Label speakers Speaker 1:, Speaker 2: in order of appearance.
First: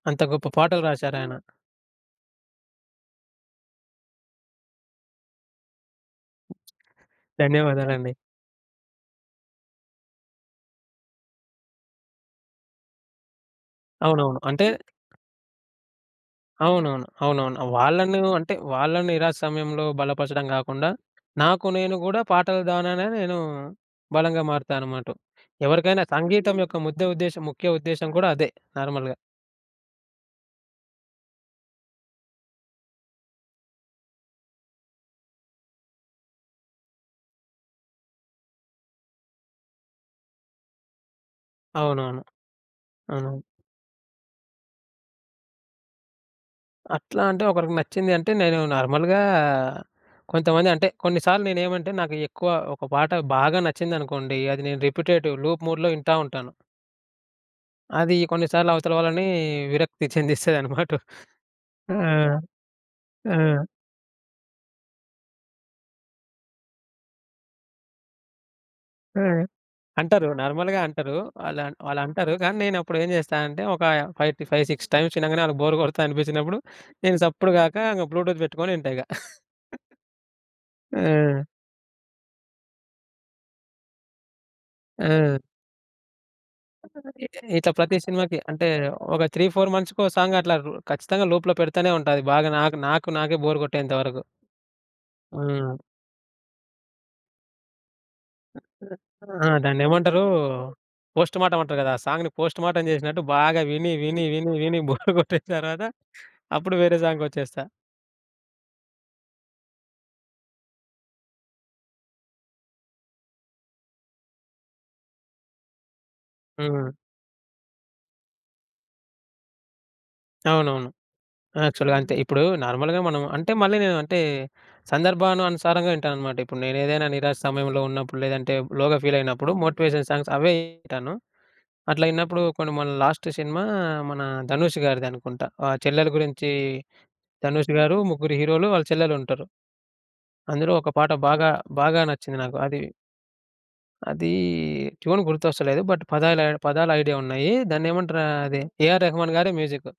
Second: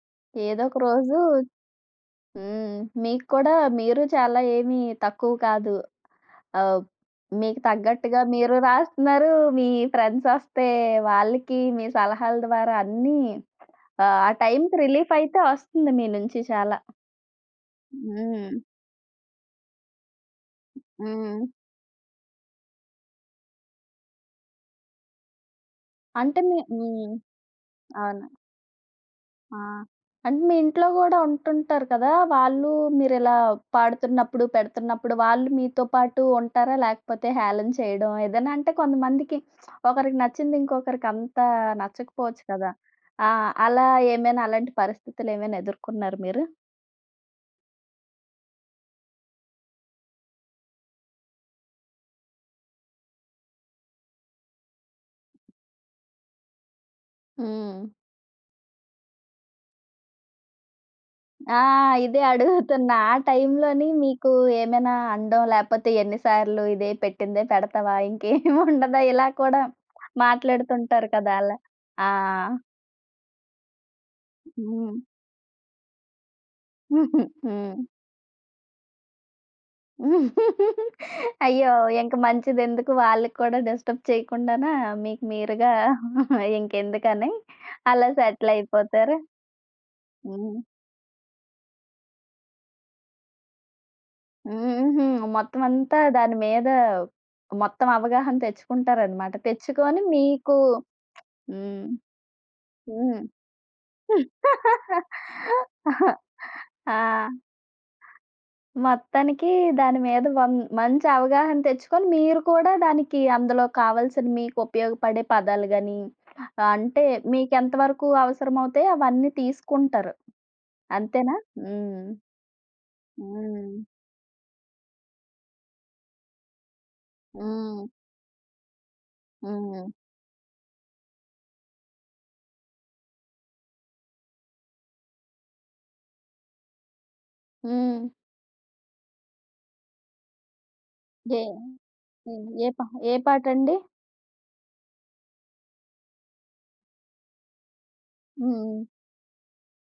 Speaker 1: అంత గొప్ప
Speaker 2: ఏదో ఒక
Speaker 1: పాటలు
Speaker 2: రోజు
Speaker 1: రాశారాయన.
Speaker 2: హ్మ్. మీకు కూడా మీరు చాలా ఏమి తక్కువ కాదు. ఆహ్, మీకు
Speaker 1: ధన్యవాదాలండి.
Speaker 2: తగ్గట్టుగా మీరు రాస్తున్నారు, మీ ఫ్రెండ్స్ వొస్తే వాళ్ళకి మీ సలహాల ద్వారా అన్నీ ఆహ్, ఆ
Speaker 1: అవునవును. అంటే
Speaker 2: టైంకి రిలీఫ్ అయితే ఒస్తుంది మీ నుంచి చాలా.
Speaker 1: అవునవును. అవునవును. వాళ్ళను
Speaker 2: హ్మ్.
Speaker 1: అంటే వాళ్ళను నిరాశ సమయంలో బలపరచడం గాకుండా.
Speaker 2: హ్మ్.
Speaker 1: నాకు నేను గూడా పాటలు ద్వారానే నేను బలంగా మారుతాననమాటు. ఎవరికైనా
Speaker 2: అంటే
Speaker 1: సంగీతం
Speaker 2: మీ
Speaker 1: యొక్క
Speaker 2: మీ
Speaker 1: ముద్ద ఉద్దేశ్యం ముఖ్య ఉద్దేశ్యం
Speaker 2: అవును.
Speaker 1: గూడా అదే నార్మల్‌గా.
Speaker 2: ఆ! అంటే మీ ఇంట్లో గూడా ఉంటుంటారు కదా! వాళ్ళు మీరిలా పాడుతున్నప్పుడు, పెడుతున్నప్పుడు వాళ్ళు మీతో పాటు ఉంటారా లేకపోతే హేళన చేయడం. ఏదైనా అంటే కొంతమందికి ఒకరికి నచ్చింది ఇంకొకరికి అంతా
Speaker 1: అవునవును.
Speaker 2: నచ్చకపోవచ్చు కదా!
Speaker 1: అవును.
Speaker 2: ఆహ్, అలా ఏమైనా అలాంటి పరిస్థితులు ఏమైనా ఎదుర్కొన్నార మీరు?
Speaker 1: అట్లా అంటే ఒకరికి నచ్చింది అంటే నేను నార్మల్‌గా కొంతమంది అంటే కొన్ని సార్లు నేనెంమంటే నాకు ఎక్కువ ఒక పాట బాగా నచ్చిందనుకోండి. అది నేను రిపిటేటివ్ లూప్ మూడ్‌లో ఇంటా ఉంటాను.
Speaker 2: హ్మ్.
Speaker 1: అది కొన్నిసార్లు అవతల వాళ్ళని విరక్తి చెందిస్తయన్నమాటు.
Speaker 2: ఆ!
Speaker 1: ఆ!
Speaker 2: ఇదే అడుగుతున్నా ఆ
Speaker 1: ఆ!
Speaker 2: టైంలోని మీకు ఏమైనా అనడం, లేపోతే ఎన్ని సార్లు ఇదే పెట్టిందే పెడతావా ఇంకేం ఉండదా?
Speaker 1: ఆ!
Speaker 2: ఇలా కూడా
Speaker 1: అంటారు నార్మల్‌గా
Speaker 2: మాట్లాడుతుంటారు
Speaker 1: అంటారు.
Speaker 2: కదా అలా.
Speaker 1: వాళ్ళం
Speaker 2: ఆ!
Speaker 1: వాళ్ళంటారు కానీ నేనప్పుడు ఏం జేస్తా అంటే, ఒకా 5 ఫి ఫైవ్ 6
Speaker 2: హ్మ్.
Speaker 1: టైమ్స్ ఇనంగనే వాళ్ళకి బోర్ కొడతా అనిపించినప్పుడు. నేను సప్పుడు గాక
Speaker 2: హ్మ్.
Speaker 1: ఇంగ బ్లూటూత్ బెట్టుకొని ఇంటా ఇగ. ఆ!
Speaker 2: అయ్యో! ఇంక మంచిదెందుకు వాళ్ళకి కూడా డిస్టర్బ్ చేయకుండానా. మీకు
Speaker 1: ఆ!
Speaker 2: మీరుగా
Speaker 1: అ అ ఎ
Speaker 2: ఇంకెందుకని
Speaker 1: ఇట్లా ప్రతి
Speaker 2: అలా
Speaker 1: సినిమాకి
Speaker 2: సెటిల్
Speaker 1: అంటే
Speaker 2: అయిపోతార.
Speaker 1: ఒక 3, 4 మంత్స్‌కి ఓ సాంగ్ అట్లా
Speaker 2: హ్మ్.
Speaker 1: రు ఖచ్చితంగా లోప్‌లో పెడతానే ఉంట అది. బాగా నాకు నాకు నాకే బోర్ గొట్టేంతవరకు.
Speaker 2: హుహు. మొత్తం
Speaker 1: హ్మ్.
Speaker 2: అంతా దాని మీద మొత్తం అవగాహన తెచ్చుకుంటారన్నమాట.
Speaker 1: ఆ!
Speaker 2: తెచ్చుకొని
Speaker 1: దాన్నేమంటారు
Speaker 2: మీకు
Speaker 1: పోస్ట్ మర్టం అంటారు
Speaker 2: హ్మ్.
Speaker 1: గదా! ఆ సాంగ్‌ని పోస్ట్ మర్టం
Speaker 2: హ్మ్.
Speaker 1: జేశినట్టు బాగా విని విని విని విని బోర్ గొట్టిన తర్వాత అప్పుడు
Speaker 2: ఆ!
Speaker 1: వేరే సాంగ్‌కొచ్చేస్తా.
Speaker 2: మొత్తానికి దాని మీద వన్ మంచి అవగాహన తెచ్చుకొని మీరు కూడా దానికి అందులో కావాల్సిన మీకు ఉపయోగపడే పదాలు గాని,
Speaker 1: హ్మ్.
Speaker 2: అంటే మీకెంత వరకు అవసరమవుతాయో అవన్నీ తీసుకుంటారు.
Speaker 1: అవునవును.
Speaker 2: అంతేనా?
Speaker 1: యాక్చువల్‌గా
Speaker 2: హ్మ్.
Speaker 1: అంతే. ఇప్పుడు నార్మల్‌గా మనం అంటే
Speaker 2: హ్మ్.
Speaker 1: మళ్ళీ నేను అంటే సందర్భాను అనుసారంగా ఇంటానన్మానమాట. ఇప్పుడు నేనెదైనా నిరాశ సమయంలో
Speaker 2: హ్మ్.
Speaker 1: ఉన్నప్పుడు లేదంటే లోగా ఫీల్ అయినప్పుడు
Speaker 2: హ్మ్.
Speaker 1: మోటివేషన్ సాంగ్స్ అవే ఇంటాను. అట్లా ఇన్నప్పుడు కొన్ని మన లాస్ట్ సినిమా మన ధనుష్ గారిది అనుకుంట. ఆ చెల్లెలు గురించి ధనుష్ గారు
Speaker 2: హ్మ్.
Speaker 1: ముగ్గురు హీరోలు వాళ్ళ చెల్లెలు ఉంటరు. అందులో ఒక పాట
Speaker 2: ఏ
Speaker 1: బాగా బాగా నచ్చింది
Speaker 2: హ్మ్.
Speaker 1: నాకు
Speaker 2: ఏ ప
Speaker 1: అది...
Speaker 2: ఏ పాటండి?
Speaker 1: అదీ ట్యూన్ గుర్తొస్తలేదు. బట్ పదాల పదాలు ఐడియా ఉన్నాయి. దాన్నేమంటారు? అది
Speaker 2: హ్మ్.
Speaker 1: ఏఆర్ రెహమాన్ గారి మ్యూజిక్.